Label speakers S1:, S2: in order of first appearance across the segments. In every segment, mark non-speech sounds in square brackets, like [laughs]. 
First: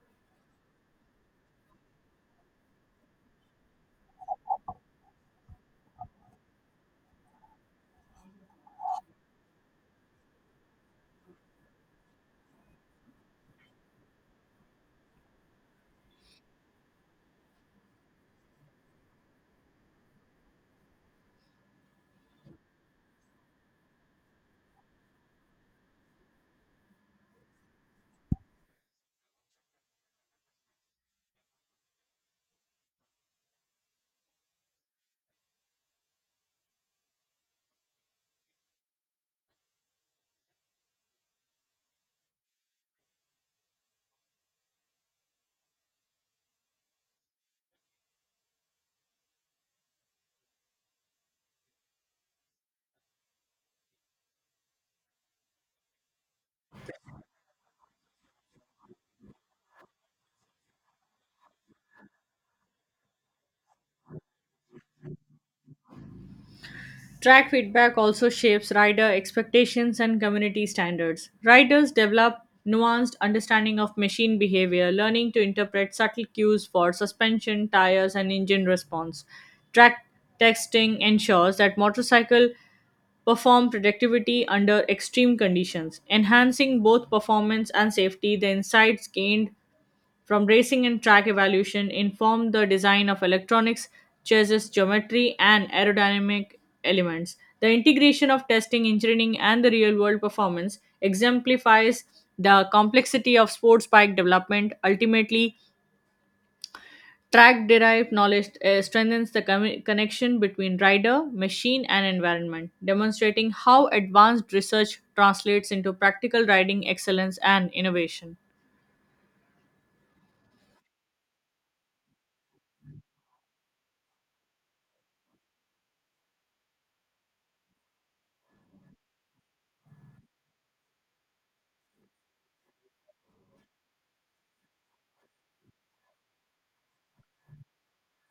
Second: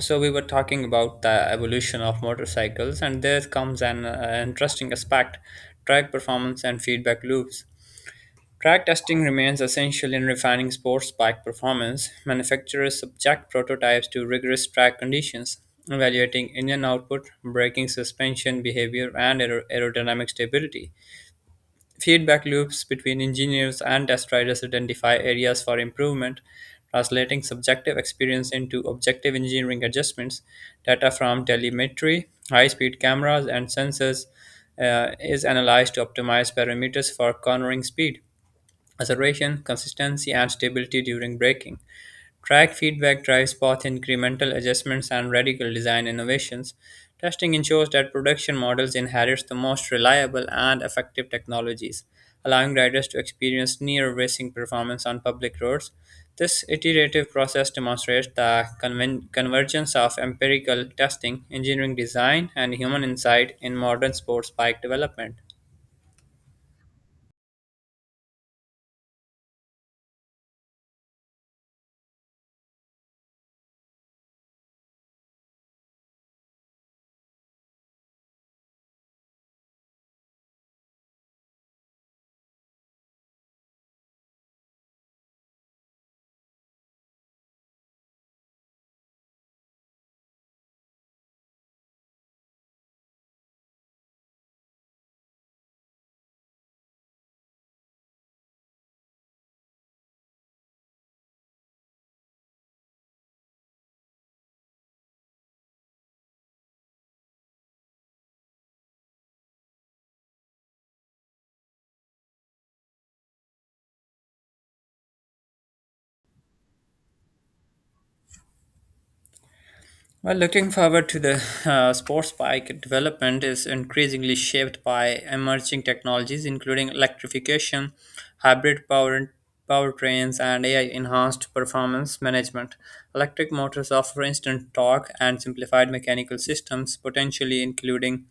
S1: So we were talking about the evolution of motorcycles, and there comes an interesting aspect: track performance and feedback loops. Track testing remains essential in refining sports bike performance. Manufacturers subject prototypes to rigorous track conditions, evaluating engine output, braking suspension behavior, and aerodynamic stability. Feedback loops between engineers and test riders identify areas for improvement, translating subjective experience into objective engineering adjustments. Data from telemetry, high speed cameras, and sensors is analyzed to optimize parameters for cornering speed acceleration, consistency, and stability during braking. Track feedback drives both incremental adjustments and radical design innovations. Testing ensures that production models inherit the most reliable and effective technologies, allowing riders to experience near racing performance on public roads. This iterative process demonstrates the convergence of empirical testing, engineering design, and human insight in modern sports bike development.
S2: Track feedback also shapes rider expectations and community standards. Riders develop nuanced understanding of machine behavior, learning to interpret subtle cues for suspension, tires, and engine response. Track testing ensures that motorcycle perform productivity under extreme conditions, enhancing both performance and safety. The insights gained from racing and track evolution informed the design of electronics, chassis geometry, and aerodynamic elements. The integration of testing, engineering, and the real world performance exemplifies the complexity of sports bike development. Ultimately, track derived knowledge strengthens the connection between rider, machine, and environment, demonstrating how advanced research translates into practical riding excellence and innovation.
S1: Well, looking forward to the sports bike development is increasingly shaped by emerging technologies, including electrification, hybrid powertrains, and AI-enhanced performance management. Electric motors offer instant torque and simplified mechanical systems, potentially including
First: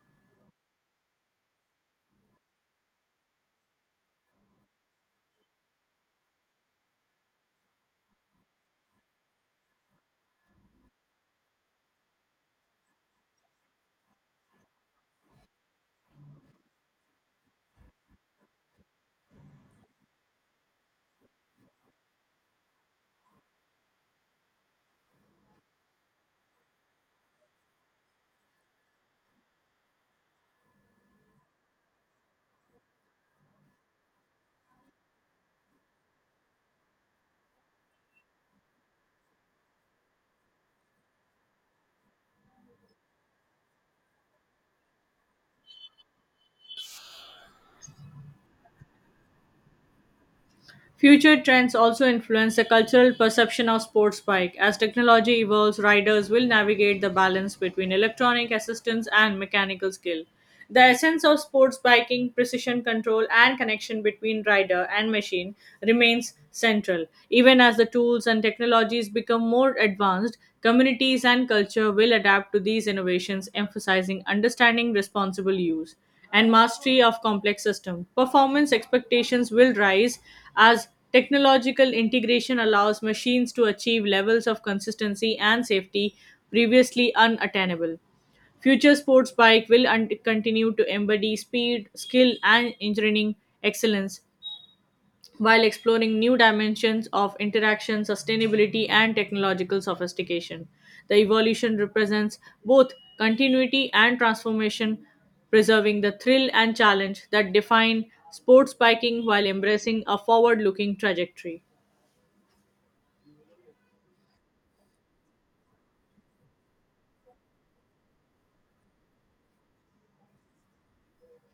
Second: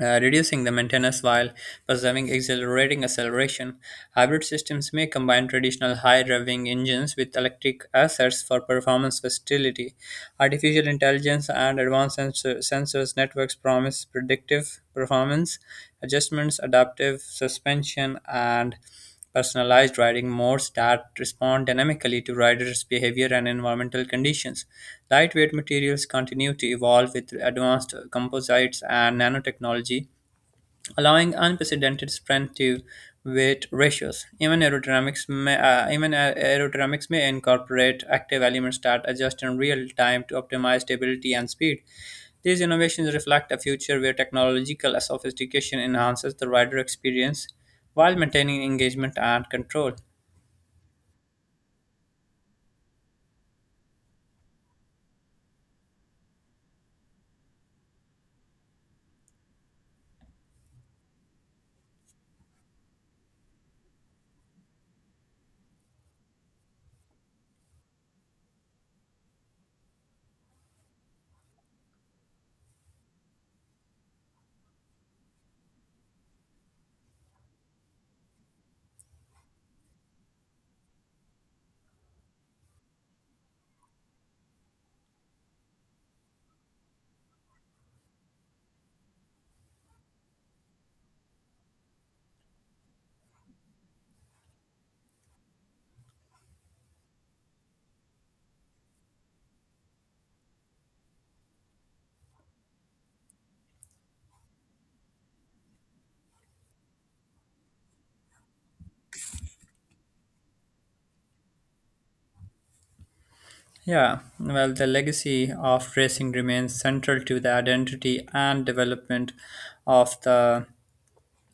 S1: reducing the maintenance while preserving accelerating acceleration. Hybrid systems may combine traditional high revving engines with electric assets for performance versatility. Artificial intelligence and advanced sensors networks promise predictive performance, adjustments, adaptive suspension, and personalized riding modes that respond dynamically to riders' behavior and environmental conditions. Lightweight materials continue to evolve with advanced composites and nanotechnology, allowing unprecedented strength to weight ratios. Even aerodynamics may, even aer- aerodynamics may incorporate active elements that adjust in real time to optimize stability and speed. These innovations reflect a future where technological sophistication enhances the rider experience while maintaining engagement and control.
S2: Future trends also influence the cultural perception of sports bike. As technology evolves, riders will navigate the balance between electronic assistance and mechanical skill. The essence of sports biking, precision control, and connection between rider and machine remains central. Even as the tools and technologies become more advanced, communities and culture will adapt to these innovations, emphasizing understanding responsible use and mastery of complex system. Performance expectations will rise as technological integration allows machines to achieve levels of consistency and safety previously unattainable. Future sports bike will continue to embody speed, skill, and engineering excellence, while exploring new dimensions of interaction, sustainability, and technological sophistication. The evolution represents both continuity and transformation, preserving the thrill and challenge that define sports biking while embracing a forward looking trajectory.
S1: Yeah, well, the legacy of racing remains central to the identity and of the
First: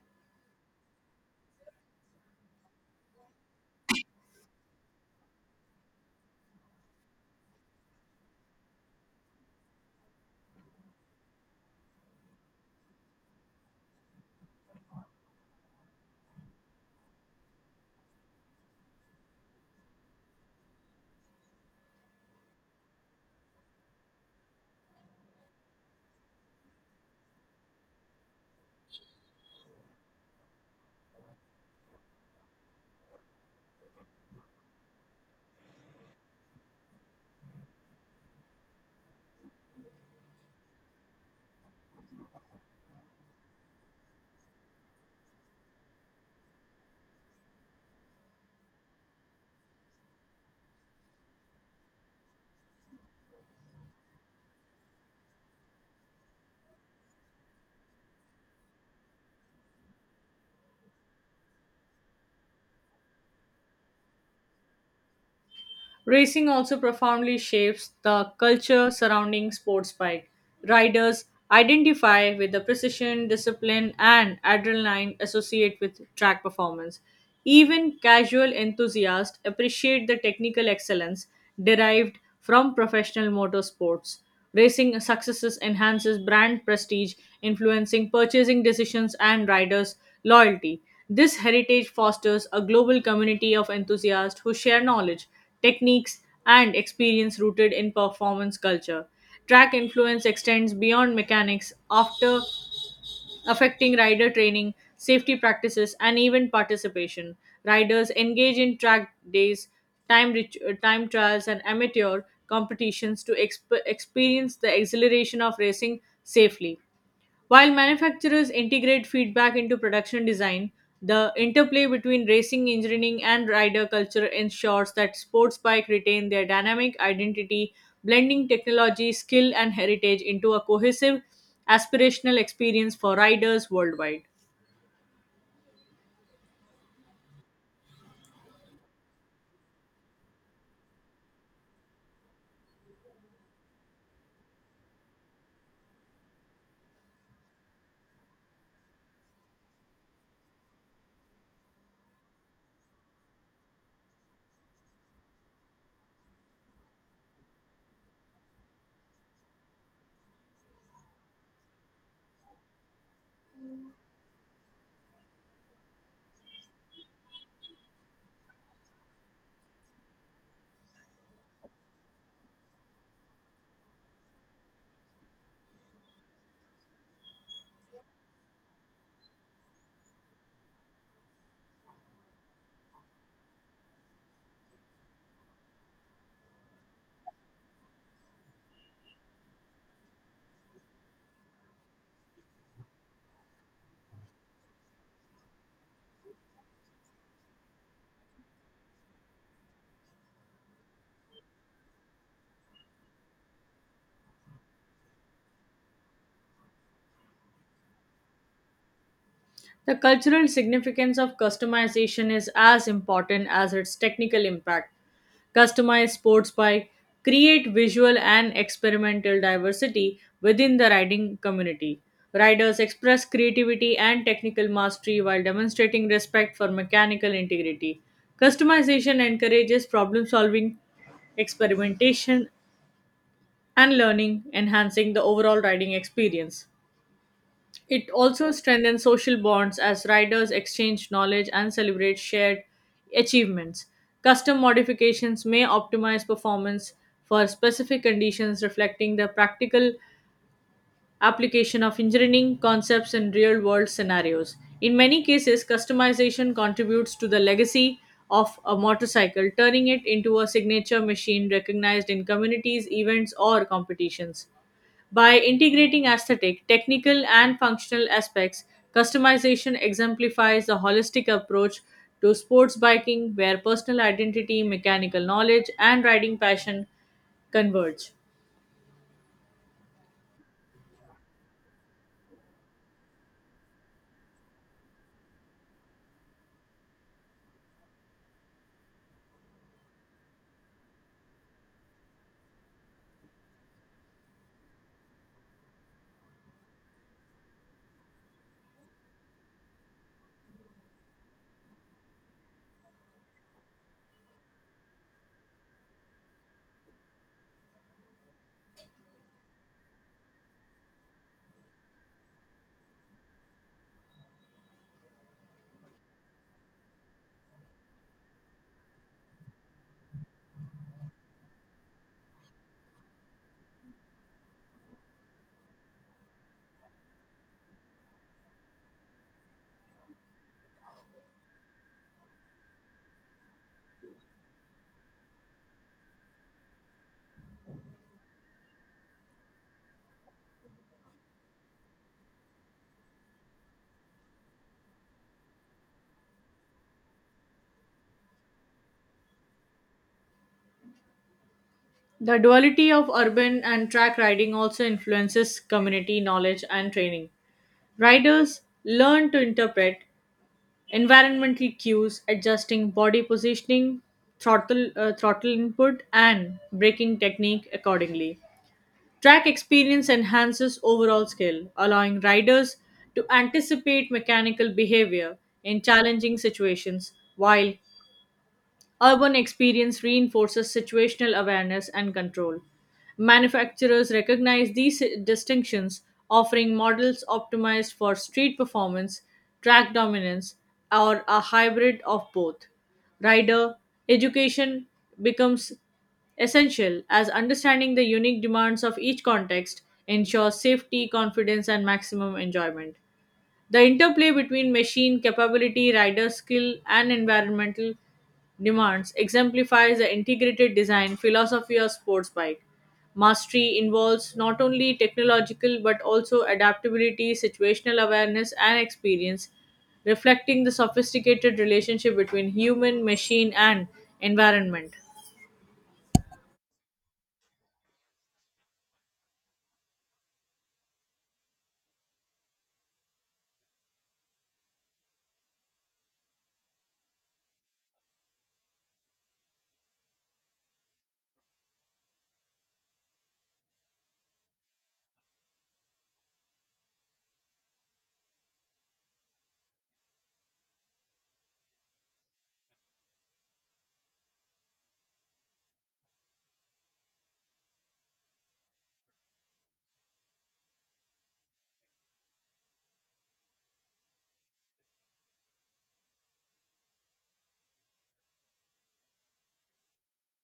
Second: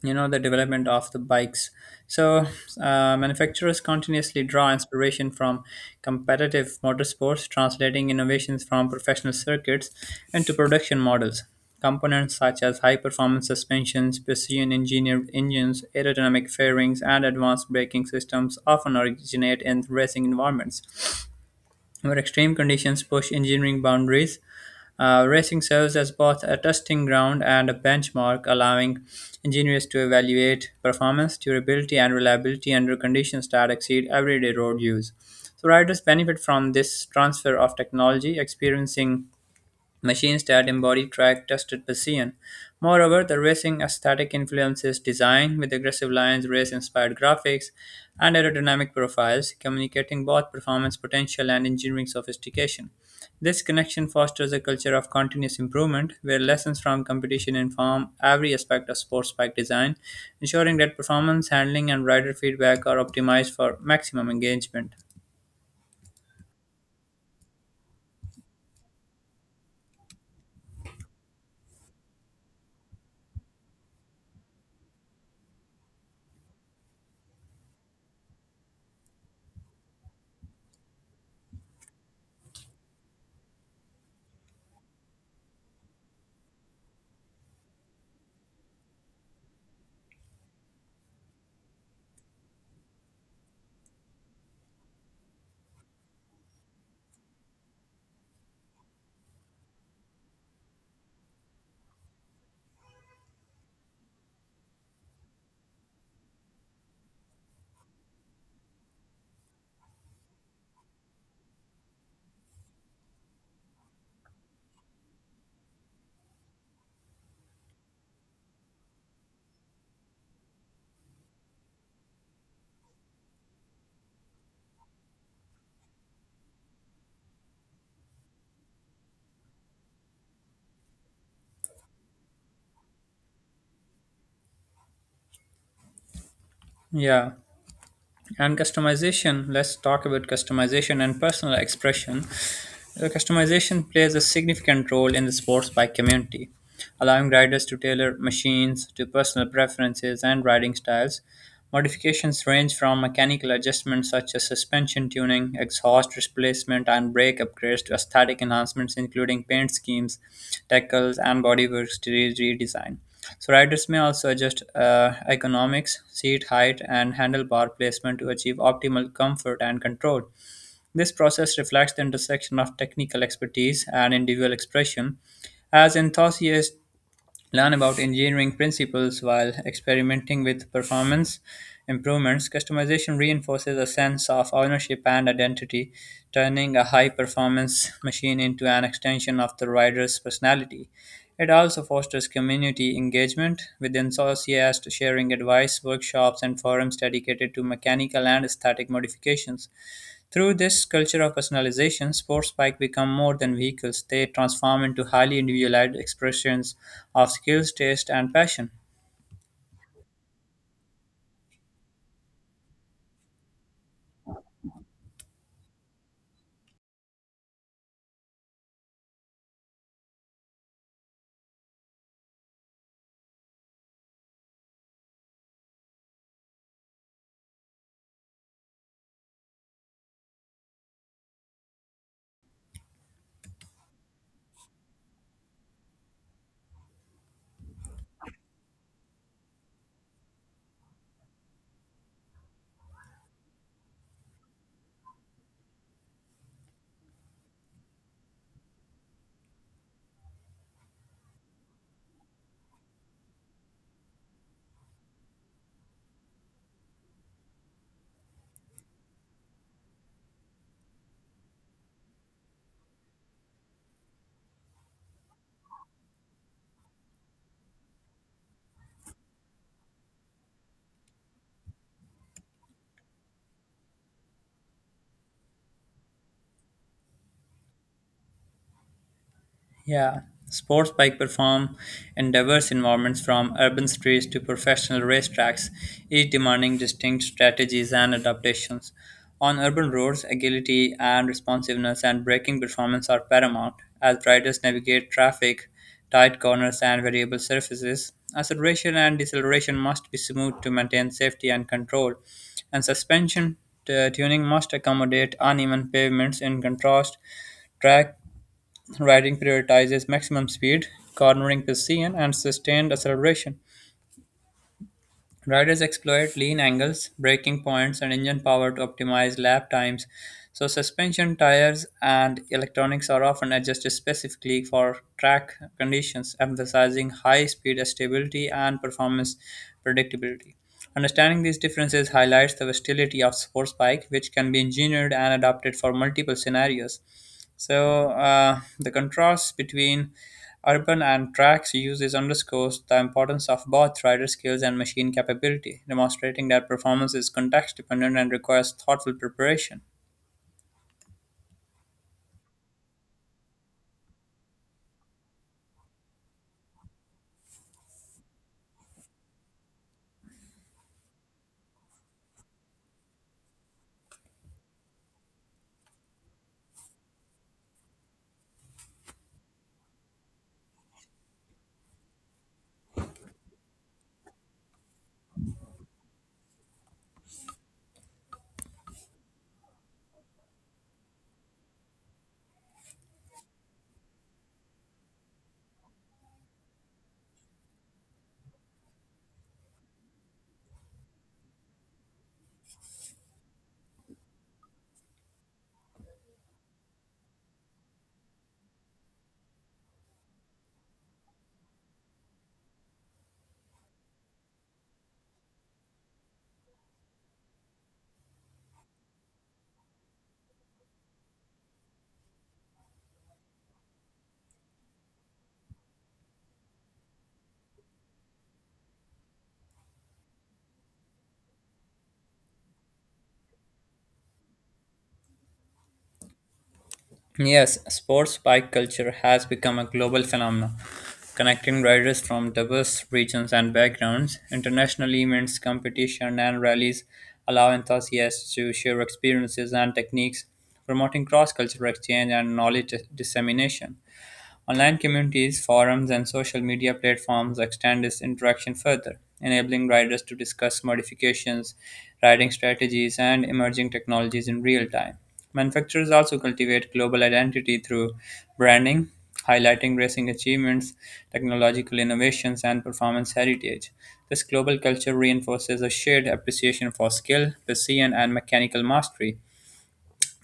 S1: development of the bikes. So manufacturers continuously draw inspiration from competitive motorsports, translating innovations from professional circuits into production models. Components such as high performance suspensions, precision engineered engines, aerodynamic fairings, and advanced braking systems often originate in racing environments where extreme conditions push engineering boundaries. Racing serves as both a testing ground and a benchmark, allowing engineers to evaluate performance, durability, and reliability under conditions that exceed everyday road use. So riders benefit from this transfer of technology, experiencing machines that embody track-tested precision. Moreover, the racing aesthetic influences design with aggressive lines, race-inspired graphics, and aerodynamic profiles, communicating both performance potential and engineering sophistication. This connection fosters a culture of continuous improvement where lessons from competition inform every aspect of sports bike design, ensuring that performance, handling, and rider feedback are optimized for maximum engagement.
S2: Racing also profoundly shapes the culture surrounding sports bike. Riders identify with the precision, discipline, and adrenaline associated with track performance. Even casual enthusiasts appreciate the technical excellence derived from professional motorsports. Racing successes enhances brand prestige, influencing purchasing decisions and riders' loyalty. This heritage fosters a global community of enthusiasts who share knowledge, techniques, and experience rooted in performance culture. Track influence extends beyond mechanics after affecting rider training, safety practices, and even participation. Riders engage in track days, time trials, and amateur competitions to experience the exhilaration of racing safely. While manufacturers integrate feedback into production design, the interplay between racing engineering and rider culture ensures that sports bike retain their dynamic identity, blending technology, skill, and heritage into a cohesive, aspirational experience for riders worldwide.
S1: Yeah. And customization, let's talk about customization and personal expression. The customization plays a significant role in the sports bike community, allowing riders to tailor machines to personal preferences and riding styles. Modifications range from mechanical adjustments such as suspension tuning, exhaust replacement, and brake upgrades to aesthetic enhancements including paint schemes, decals, and bodywork redesign. So riders may also adjust ergonomics, seat height, and handlebar placement to achieve optimal comfort and control. This process reflects the intersection of technical expertise and individual expression. As enthusiasts learn about engineering principles while experimenting with performance improvements, customization reinforces a sense of ownership and identity, turning a high performance machine into an extension of the rider's personality. It also fosters community engagement with enthusiasts sharing advice, workshops, and forums dedicated to mechanical and aesthetic modifications. Through this culture of personalization, sports bikes become more than vehicles. They transform into highly individualized expressions of skills, taste, and passion.
S2: The cultural significance of customization is as important as its technical impact. Customized sports bike create visual and experimental diversity within the riding community. Riders express creativity and technical mastery while demonstrating respect for mechanical integrity. Customization encourages problem solving, experimentation, and learning, enhancing the overall riding experience. It also strengthens social bonds as riders exchange knowledge and celebrate shared achievements. Custom modifications may optimize performance for specific conditions, reflecting the practical application of engineering concepts in real world scenarios. In many cases, customization contributes to the legacy of a motorcycle, turning it into a signature machine recognized in communities, events, or competitions. By integrating aesthetic, technical, and functional aspects, customization exemplifies the holistic approach to sports biking where personal identity, mechanical knowledge, and riding passion converge.
S1: Yeah, sports bike perform in diverse environments from urban streets to professional racetracks, each demanding distinct strategies and adaptations. On urban roads, agility and responsiveness and braking performance are paramount as riders navigate traffic, tight corners, and variable surfaces. Acceleration and deceleration must be smooth to maintain safety and control, and suspension tuning must accommodate uneven pavements. In contrast, track riding prioritizes maximum speed, cornering precision, and sustained acceleration. Riders exploit lean angles, braking points, and engine power to optimize lap times. So suspension, tires, and electronics are often adjusted specifically for track conditions, emphasizing high speed stability and performance predictability. Understanding these differences highlights the versatility of sports bike, which can be engineered and adapted for multiple scenarios. So the contrast between urban and tracks uses underscores the importance of both rider skills and machine capability, demonstrating that performance is context dependent and requires thoughtful preparation.
S2: The duality of urban and track riding also influences community knowledge and training. Riders learn to interpret environmental cues, adjusting body positioning, throttle input, and braking technique accordingly. Track experience enhances overall skill, allowing riders to anticipate mechanical behavior in challenging situations, while urban experience reinforces situational awareness and control. Manufacturers recognize these distinctions, offering models optimized for street performance, track dominance, or a hybrid of both. Rider education becomes essential as understanding the unique demands of each context ensures safety, confidence, and maximum enjoyment. The interplay between machine capability, rider skill, and environmental demands exemplifies the integrated design philosophy of sports bike. Mastery involves not only technological but also adaptability, situational awareness, and experience, reflecting the sophisticated relationship between human, machine, and environment.
S1: Yes, sports bike culture has become a global phenomenon, connecting riders from diverse regions and backgrounds. International events, competition, and rallies allow enthusiasts to share experiences and techniques, promoting cross cultural exchange and knowledge dissemination. Online communities, forums, and social media platforms extend this interaction further, enabling riders to discuss modifications, riding strategies, and emerging technologies in real time. Manufacturers also cultivate global identity through branding, highlighting racing achievements, technological innovations, and performance heritage. This global culture reinforces a shared appreciation for skill, precision, and mechanical mastery,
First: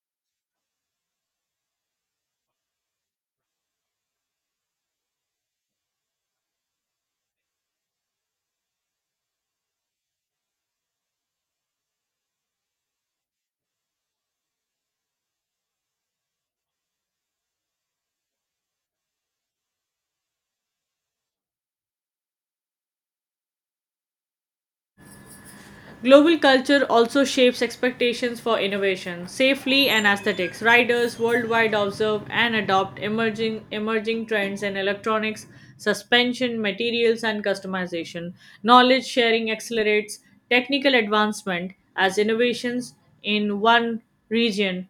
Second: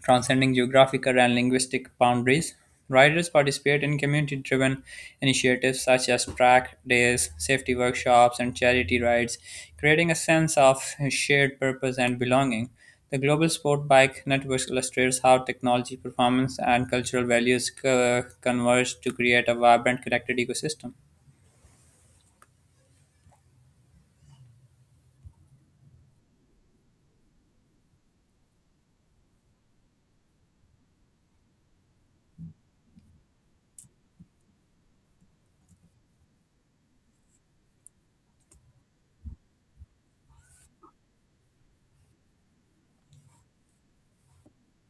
S1: transcending geographical and linguistic boundaries. Riders participate in community driven initiatives such as track days, safety workshops, and charity rides, creating a sense of shared purpose and belonging. The Global Sport Bike Network illustrates how technology, performance, and cultural values converge to create a vibrant, connected ecosystem.
S2: Global culture also shapes expectations for innovation, safely and aesthetics. Riders worldwide observe and adopt emerging trends in electronics, suspension, materials and customization. Knowledge sharing accelerates technical advancement as innovations in one region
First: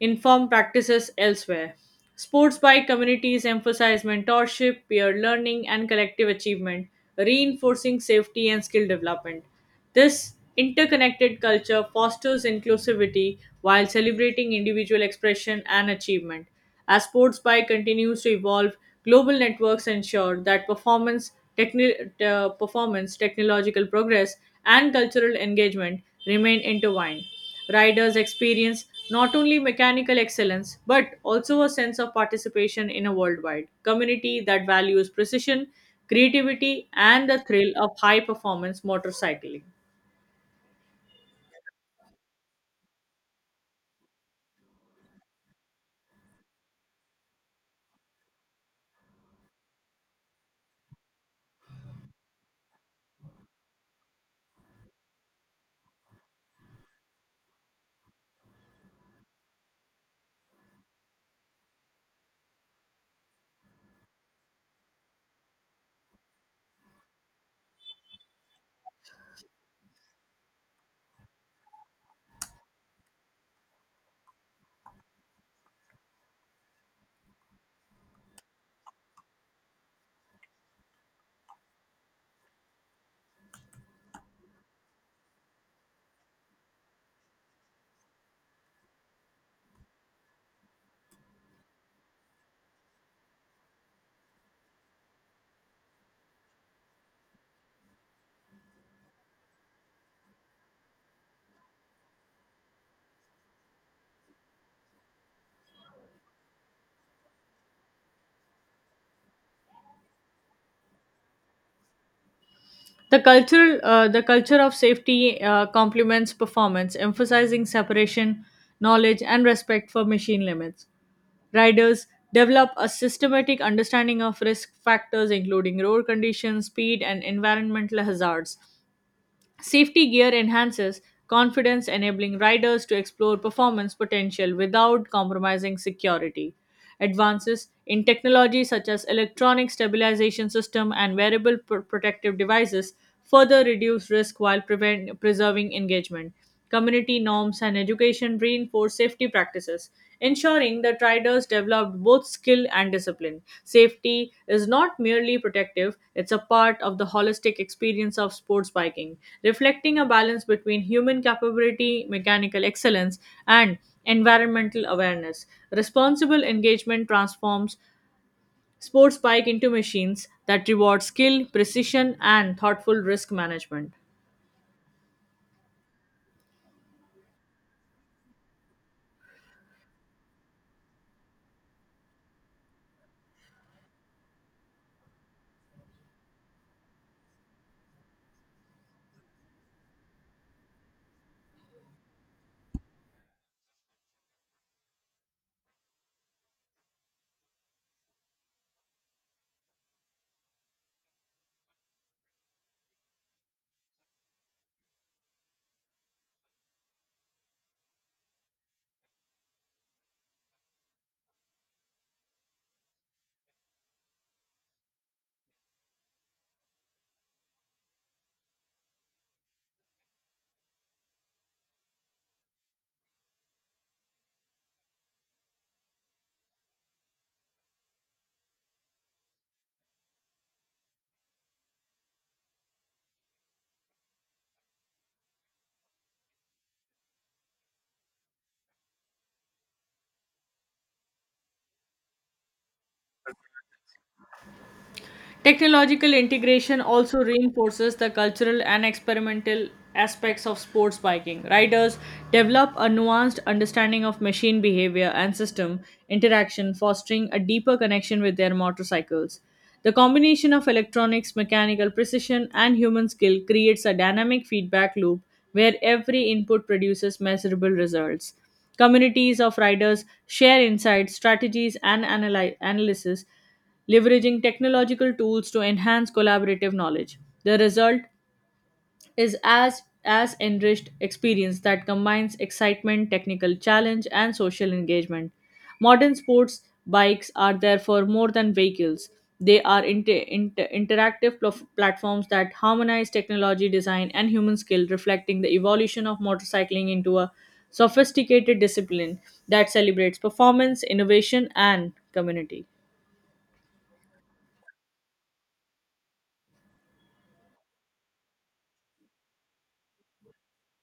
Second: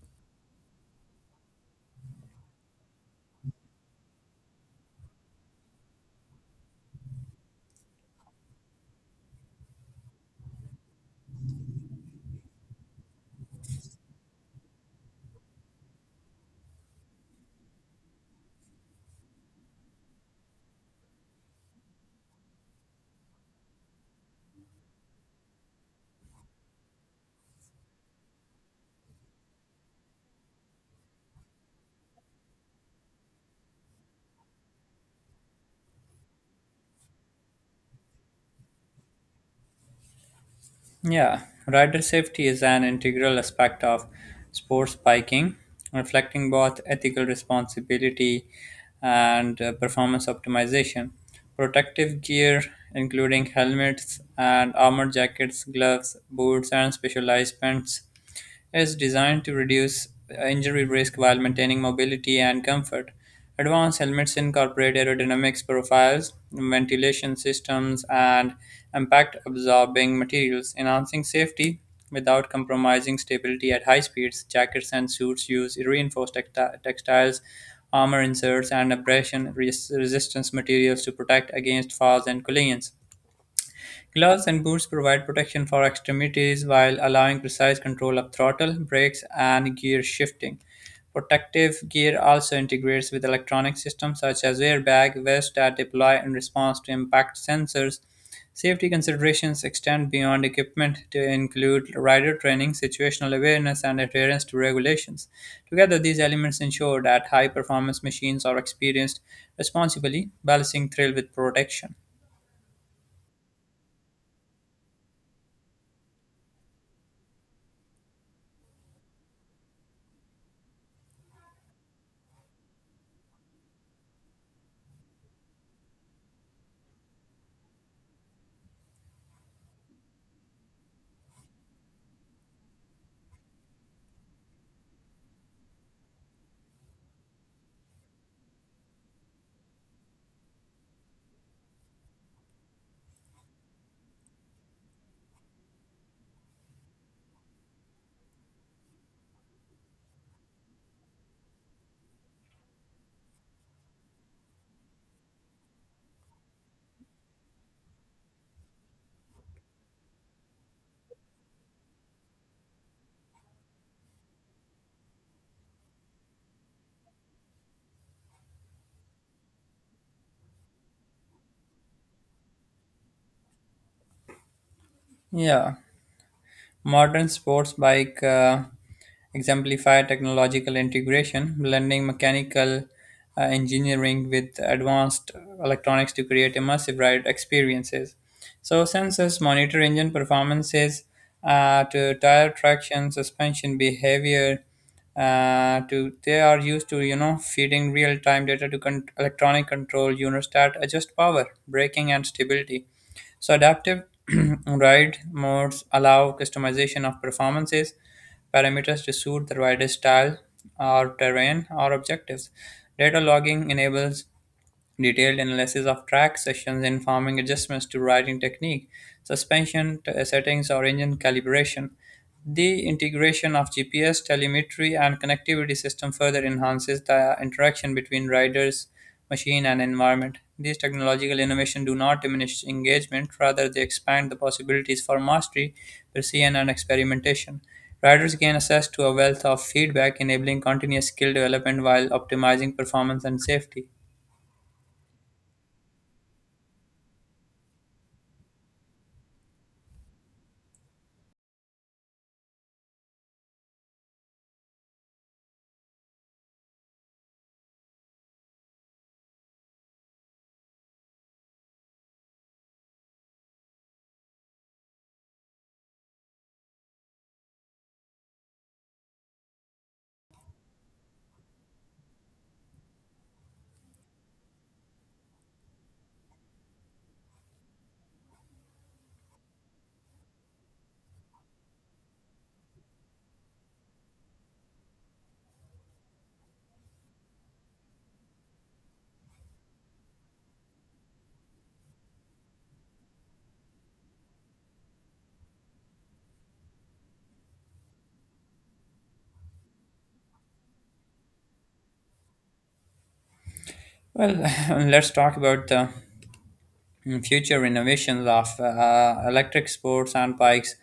S2: informed practices elsewhere. Sports by communities emphasize mentorship, peer learning, and collective achievement, reinforcing safety and skill development. This interconnected culture fosters inclusivity while celebrating individual expression and achievement. As sports bike continues to evolve, global networks ensure that performance, performance, technological progress, and cultural engagement remain intertwined. Riders experience not only mechanical excellence but also a sense of participation in a worldwide community that values precision, creativity, and the thrill of high performance motorcycling.
S1: Yeah, rider safety is an integral aspect of sports biking, reflecting both ethical responsibility and performance optimization. Protective gear, including helmets and armor jackets, gloves, boots, and specialized pants, is designed to reduce injury risk while maintaining mobility and comfort. Advanced helmets incorporate aerodynamics profiles, ventilation systems, and impact absorbing materials, enhancing safety without compromising stability at high speeds. Jackets and suits use reinforced textiles, armor inserts, and abrasion resistance materials to protect against falls and collisions. Gloves and boots provide protection for extremities while allowing precise control of throttle, brakes, and gear shifting. Protective gear also integrates with electronic systems such as airbag vests that deploy in response to impact sensors. Safety considerations extend beyond equipment to include rider training, situational awareness, and adherence to regulations. Together, these elements ensure that high performance machines are experienced responsibly, balancing thrill with protection.
S2: The culture of safety complements performance, emphasizing separation, knowledge, and respect for machine limits. Riders develop a systematic understanding of risk factors, including road conditions, speed, and environmental hazards. Safety gear enhances confidence, enabling riders to explore performance potential without compromising security. Advances in technology such as electronic stabilization system and wearable protective devices further reduce risk while preserving engagement. Community norms and education reinforce safety practices, ensuring that riders develop both skill and discipline. Safety is not merely protective, it's a part of the holistic experience of sports biking, reflecting a balance between human capability, mechanical excellence, and environmental awareness. Responsible engagement transforms sports bike into machines that reward skill, precision, and thoughtful risk management.
S1: Yeah. Modern sports bike exemplify technological integration, blending mechanical engineering with advanced electronics to create immersive ride experiences. So sensors monitor engine performances to tire traction, suspension behavior. To They are used to feeding real time data to electronic control units that adjust power, braking, and stability. So adaptive [clears throat] ride modes allow customization of performances parameters to suit the rider's style or terrain or objectives. Data logging enables detailed analysis of track sessions informing adjustments to riding technique, suspension settings, or engine calibration. The integration of GPS, telemetry, and connectivity system further enhances the interaction between riders, machine, and environment. These technological innovations do not diminish engagement, rather, they expand the possibilities for mastery, precision, and experimentation. Riders gain access to a wealth of feedback, enabling continuous skill development while optimizing performance and safety.
S2: Technological integration also reinforces the cultural and experimental aspects of sports biking. Riders develop a nuanced understanding of machine behavior and system interaction, fostering a deeper connection with their motorcycles. The combination of electronics, mechanical precision, and human skill creates a dynamic feedback loop where every input produces measurable results. Communities of riders share insights, strategies, and analysis, leveraging technological tools to enhance collaborative knowledge. The result is as enriched experience that combines excitement, technical challenge, and social engagement. Modern sports bikes are therefore more than vehicles. They are interactive platforms that harmonize technology, design, and human skill, reflecting the evolution of motorcycling into a sophisticated discipline that celebrates performance, innovation, and community.
S1: Well, [laughs] let's talk about the future innovations of electric sports and bikes.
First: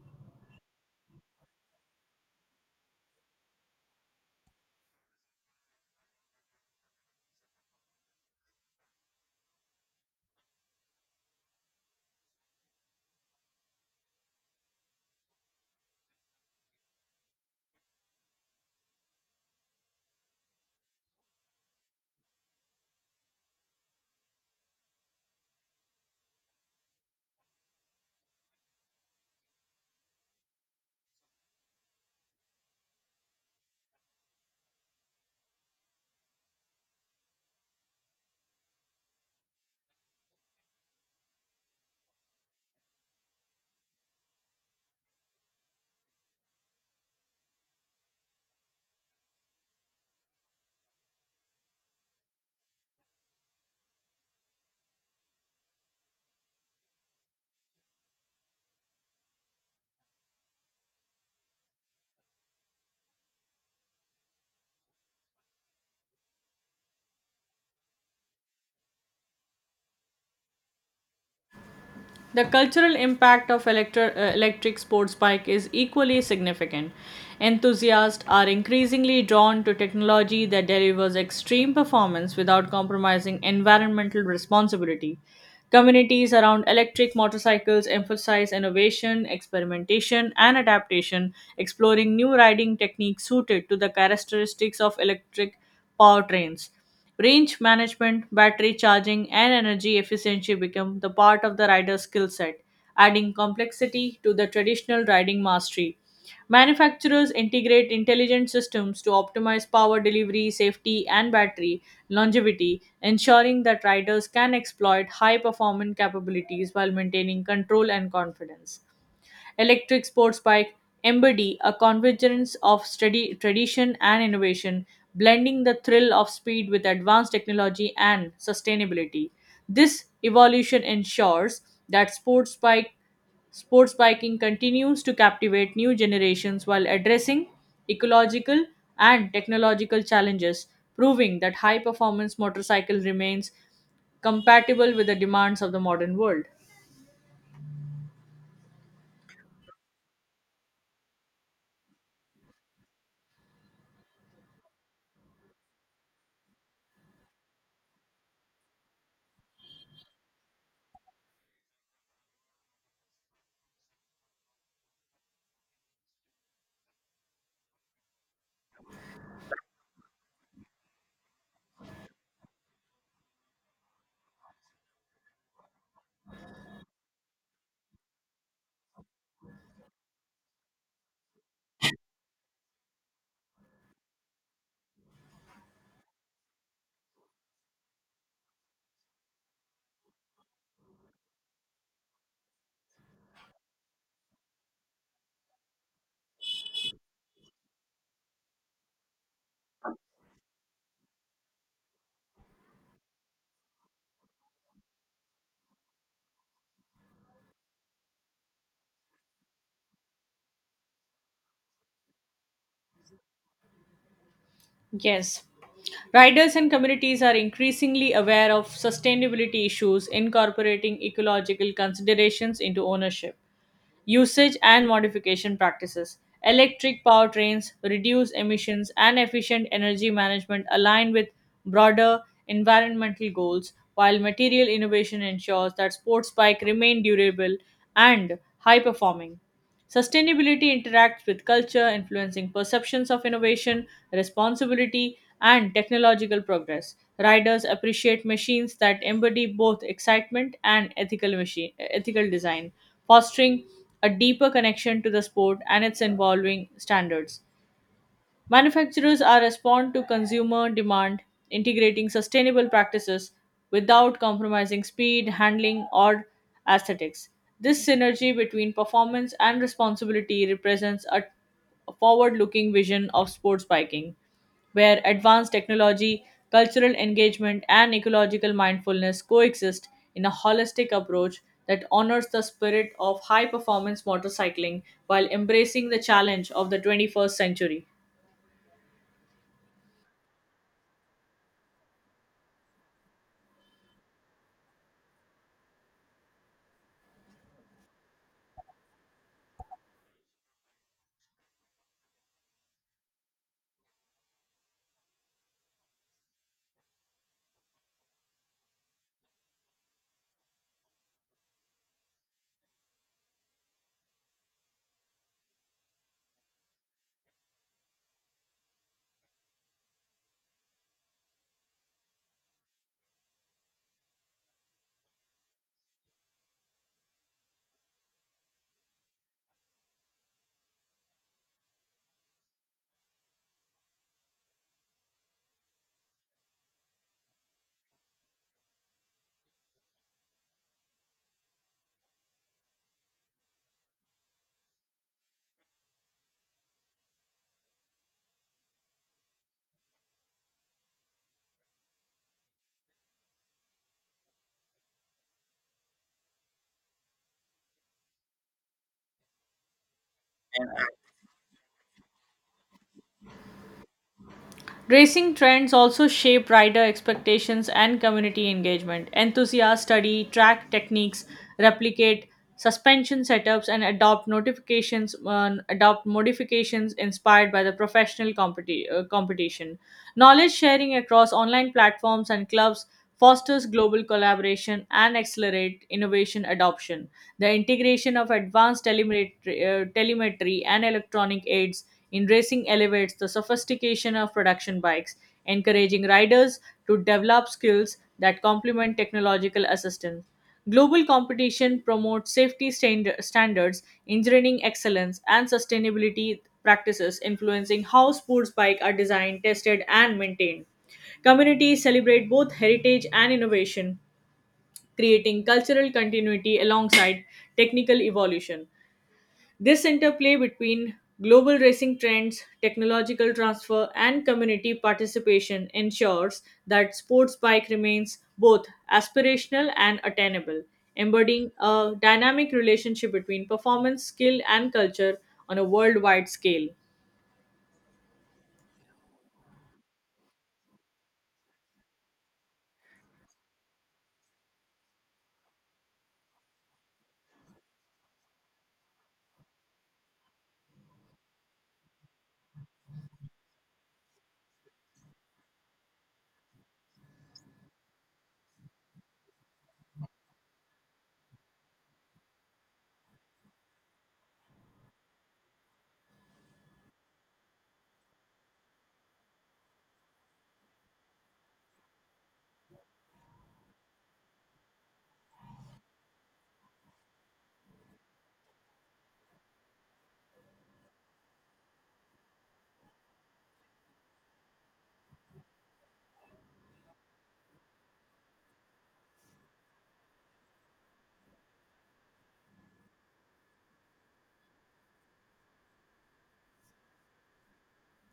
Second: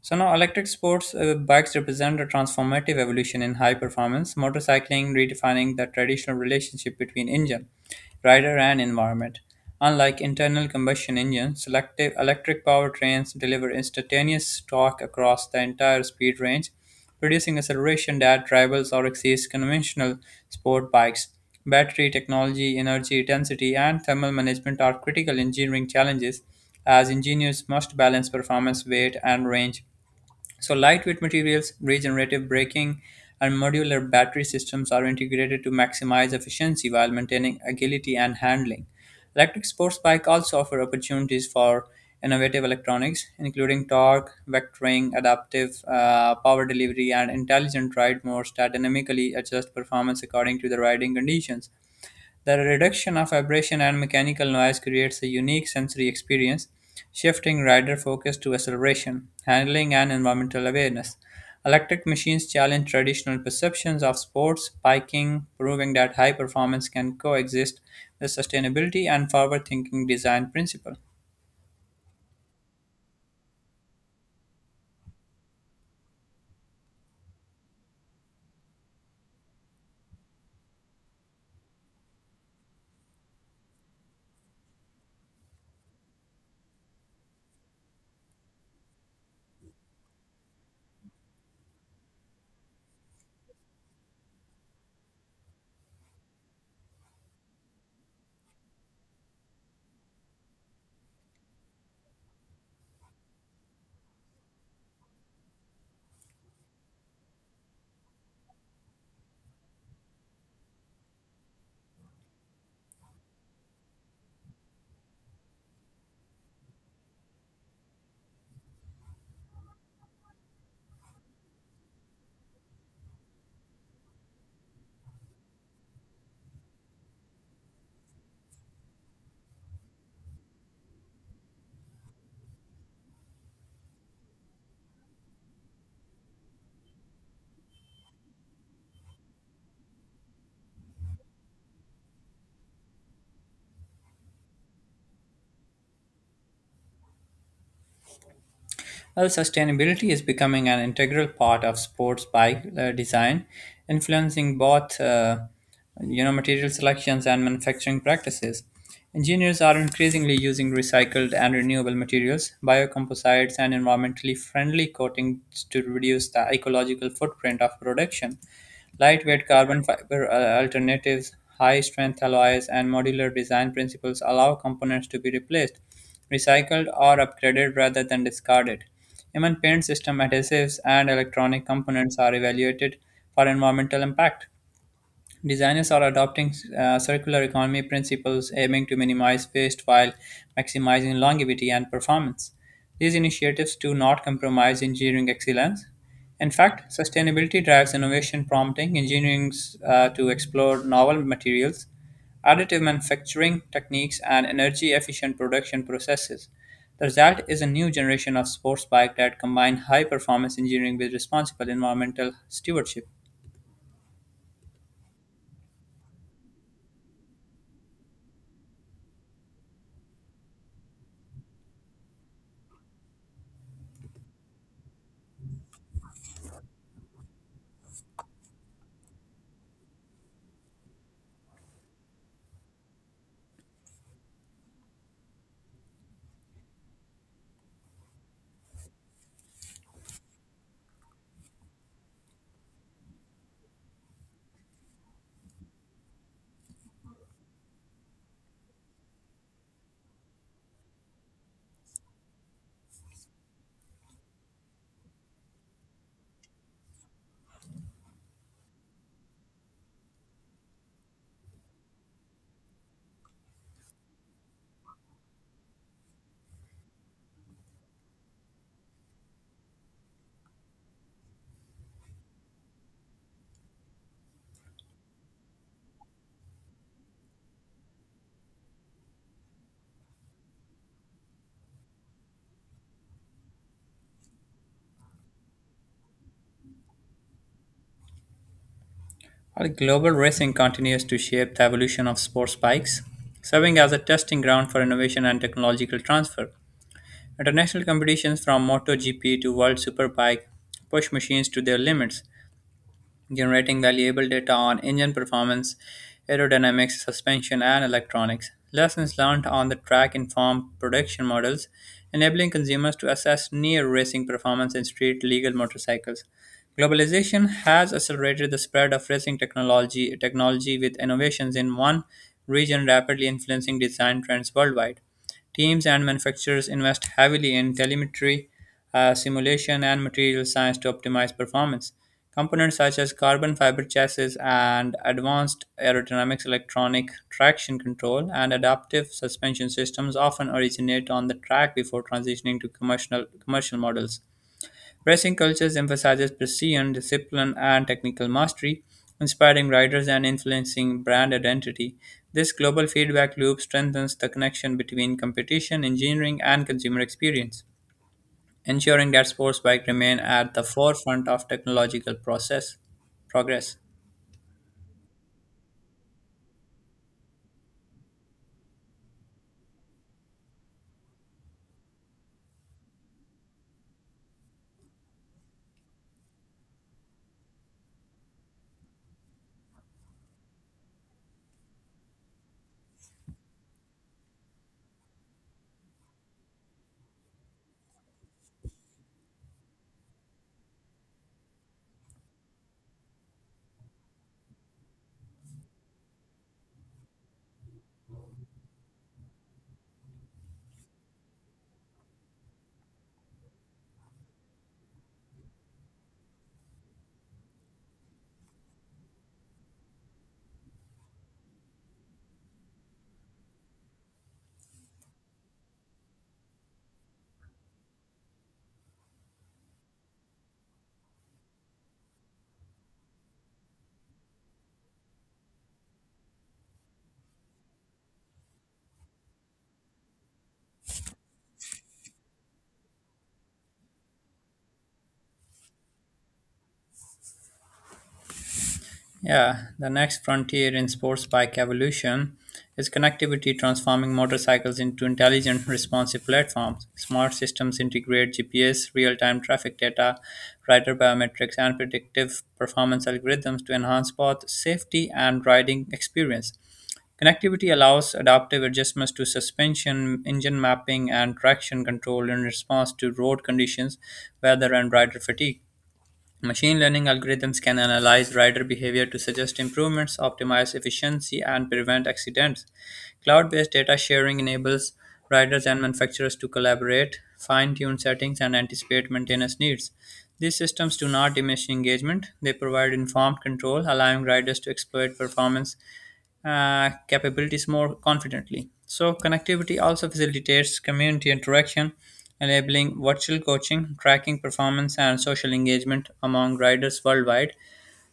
S1: So now, electric sports bikes represent a transformative evolution in high performance motorcycling, redefining the traditional relationship between engine rider, and environment. Unlike internal combustion engines, selective electric powertrains deliver instantaneous torque across the entire speed range, producing acceleration that rivals or exceeds conventional sport bikes. Battery technology, energy density, and thermal management are critical engineering challenges as engineers must balance performance, weight, and range. So lightweight materials, regenerative braking, and modular battery systems are integrated to maximize efficiency while maintaining agility and handling. Electric sports bike also offer opportunities for innovative electronics, including torque, vectoring, adaptive power delivery, and intelligent ride modes that dynamically adjust performance according to the riding conditions. The reduction of vibration and mechanical noise creates a unique sensory experience, shifting rider focus to acceleration, handling, and environmental awareness. Electric machines challenge traditional perceptions of sports, biking, proving that high performance can coexist with sustainability and forward thinking design principle.
S2: The cultural impact of electric sports bike is equally significant. Enthusiasts are increasingly drawn to technology that delivers extreme performance without compromising environmental responsibility. Communities around electric motorcycles emphasize innovation, experimentation, and adaptation, exploring new riding techniques suited to the characteristics of electric powertrains. Range management, battery charging, and energy efficiency become the part of the rider's skill set, adding complexity to the traditional riding mastery. Manufacturers integrate intelligent systems to optimize power delivery, safety, and battery longevity, ensuring that riders can exploit high performance capabilities while maintaining control and confidence. Electric sports bike embody a convergence of study, tradition and innovation, blending the thrill of speed with advanced technology and sustainability. This evolution ensures that sports biking continues to captivate new generations while addressing ecological and technological challenges, proving that high performance motorcycle remains compatible with the demands of the modern world.
S1: Well, sustainability is becoming an integral part of sports bike design, influencing both material selections and manufacturing practices. Engineers are increasingly using recycled and renewable materials, biocomposites, and environmentally friendly coatings to reduce the ecological footprint of production. Lightweight carbon fiber alternatives, high strength alloys, and modular design principles allow components to be replaced, recycled, or upgraded rather than discarded. Even paint system adhesives and electronic components are evaluated for environmental impact. Designers are adopting circular economy principles, aiming to minimize waste while maximizing longevity and performance. These initiatives do not compromise engineering excellence. In fact, sustainability drives innovation, prompting engineers to explore novel materials, additive manufacturing techniques, and energy efficient production processes. The result is a new generation of sports bike that combine high performance engineering with responsible environmental stewardship.
S2: Yes. Riders and communities are increasingly aware of sustainability issues, incorporating ecological considerations into ownership, usage, and modification practices. Electric powertrains reduce emissions and efficient energy management align with broader environmental goals, while material innovation ensures that sports bike remain durable and high performing. Sustainability interacts with culture, influencing perceptions of innovation, responsibility, and technological progress. Riders appreciate machines that embody both excitement and ethical design, fostering a deeper connection to the sport and its evolving standards. Manufacturers are respond to consumer demand, integrating sustainable practices without compromising speed, handling, or aesthetics. This synergy between performance and responsibility represents a forward-looking vision of sports biking, where advanced technology, cultural engagement, and ecological mindfulness coexist in a holistic approach that honors the spirit of high-performance motorcycling while embracing the challenge of the 21st century.
S1: While global racing continues to shape the evolution of sports bikes, serving as a testing ground for innovation and technological transfer. International competitions from MotoGP to World Superbike push machines to their limits, generating valuable data on engine performance, aerodynamics, suspension, and electronics. Lessons learned on the track inform production models, enabling consumers to assess near racing performance in street legal motorcycles. Globalization has accelerated the spread of racing technology with innovations in one region rapidly influencing design trends worldwide. Teams and manufacturers invest heavily in telemetry, simulation, and material science to optimize performance. Components such as carbon fiber chassis and advanced aerodynamics, electronic traction control, and adaptive suspension systems often originate on the track before transitioning to commercial models. Racing cultures emphasizes precision, discipline, and technical mastery, inspiring riders and influencing brand identity. This global feedback loop strengthens the connection between competition, engineering, and consumer experience, ensuring that sports bike remain at the forefront of technological process progress.
S2: Racing trends also shape rider expectations and community engagement. Enthusiasts study track techniques, replicate suspension setups, and adopt modifications inspired by the professional competition. Knowledge sharing across online platforms and clubs fosters global collaboration and accelerate innovation adoption. The integration of advanced telemetry and electronic aids in racing elevates the sophistication of production bikes, encouraging riders to develop skills that complement technological assistance. Global competition promotes safety standards, engineering excellence, and sustainability practices, influencing how sports bikes are designed, tested, and maintained. Communities celebrate both heritage and innovation, creating cultural continuity alongside technical evolution. This interplay between global racing trends, technological transfer, and community participation ensures that sports bike remains both aspirational and attainable, embodying a dynamic relationship between performance, skill, and culture on a worldwide scale.
S1: Yeah, the next frontier in sports bike evolution is connectivity, transforming motorcycles into intelligent, responsive platforms. Smart systems integrate GPS, real time traffic data, rider biometrics, and predictive performance algorithms to enhance both safety and riding experience. Connectivity allows adaptive adjustments to suspension, engine mapping, and traction control in response to road conditions, weather, and rider fatigue. Machine learning algorithms can analyze rider behavior to suggest improvements, optimize efficiency, and prevent accidents. Cloud based data sharing enables riders and manufacturers to collaborate, fine tune settings, and anticipate maintenance needs. These systems do not diminish engagement, they provide informed control, allowing riders to exploit performance capabilities more confidently. So connectivity also facilitates community interaction, enabling virtual coaching, tracking performance, and social engagement among riders worldwide.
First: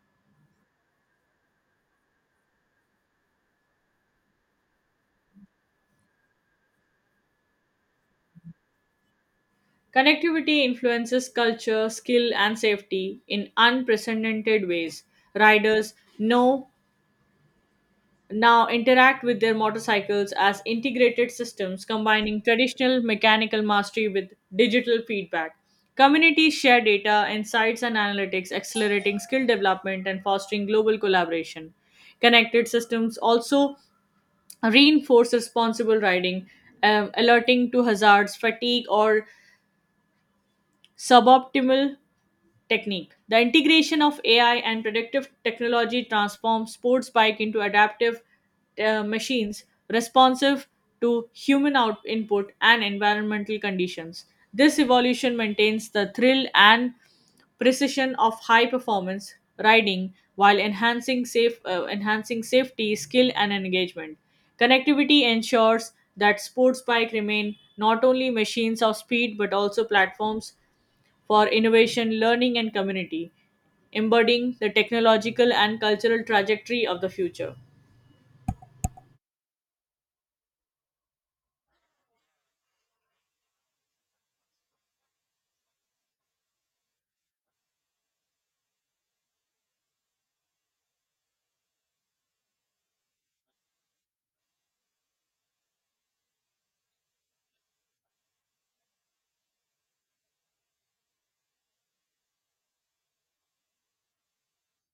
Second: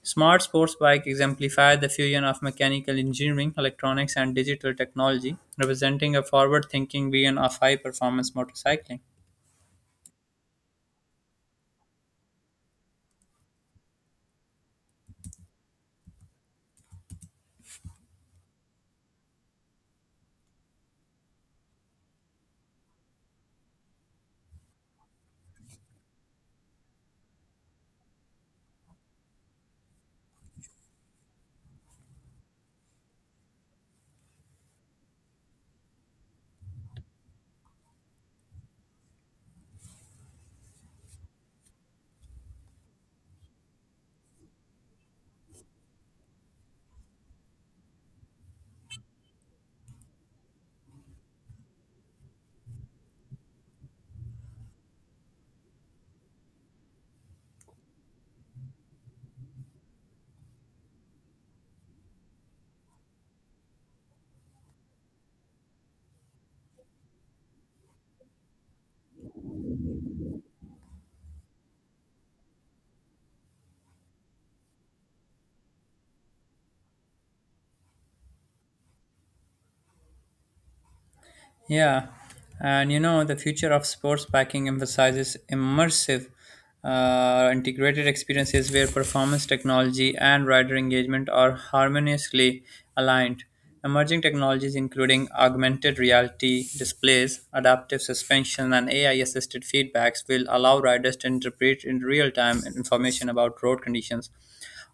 S1: Smart sports bike exemplify the fusion of mechanical engineering, electronics, and digital technology, representing a forward-thinking vision of high-performance motorcycling.
S2: Connectivity influences culture, skill, and safety in unprecedented ways. Riders know now interact with their motorcycles as integrated systems combining traditional mechanical mastery with digital feedback. Communities share data, insights, and analytics, accelerating skill development and fostering global collaboration. Connected systems also reinforce responsible riding, alerting to hazards, fatigue, or suboptimal technique. The integration of AI and predictive technology transforms sports bike into adaptive machines responsive to human input and environmental conditions. This evolution maintains the thrill and precision of high performance riding while enhancing safety, skill and engagement. Connectivity ensures that sports bike remain not only machines of speed but also platforms for innovation, learning, and community, embodying the technological and cultural trajectory of the future.
S1: Yeah, and you know, the future of sports packing emphasizes immersive, integrated experiences where performance technology and rider engagement are harmoniously aligned. Emerging technologies, including augmented reality displays, adaptive suspension, and AI assisted feedbacks, will allow riders to interpret in real time information about road conditions,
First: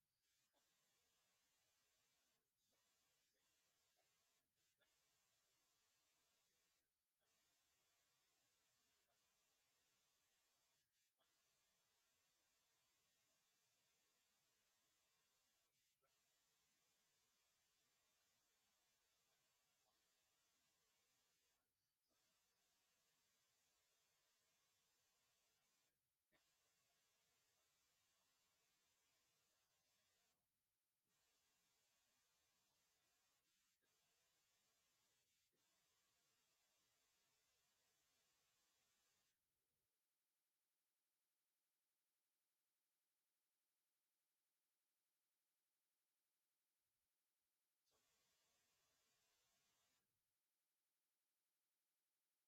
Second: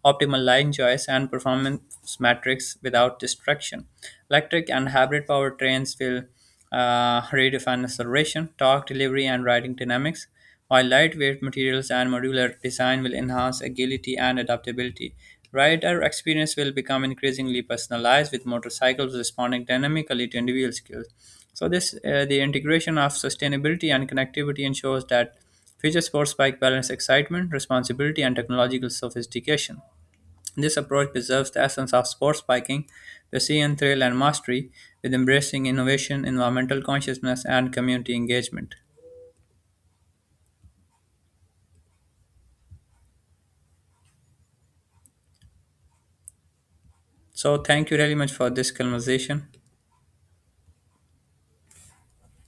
S1: optimal line choice, and performance metrics without distraction. Electric and hybrid powertrains will redefine acceleration, torque delivery, and riding dynamics, while lightweight materials and modular design will enhance agility and adaptability. Rider experience will become increasingly personalized with motorcycles responding dynamically to individual skills. So this the integration of sustainability and connectivity ensures that future sports bike balance excitement, responsibility, and technological sophistication. This approach preserves the essence of sports biking, precision, thrill, and mastery, with embracing innovation, environmental consciousness, and community engagement. So, thank you very much for this conversation.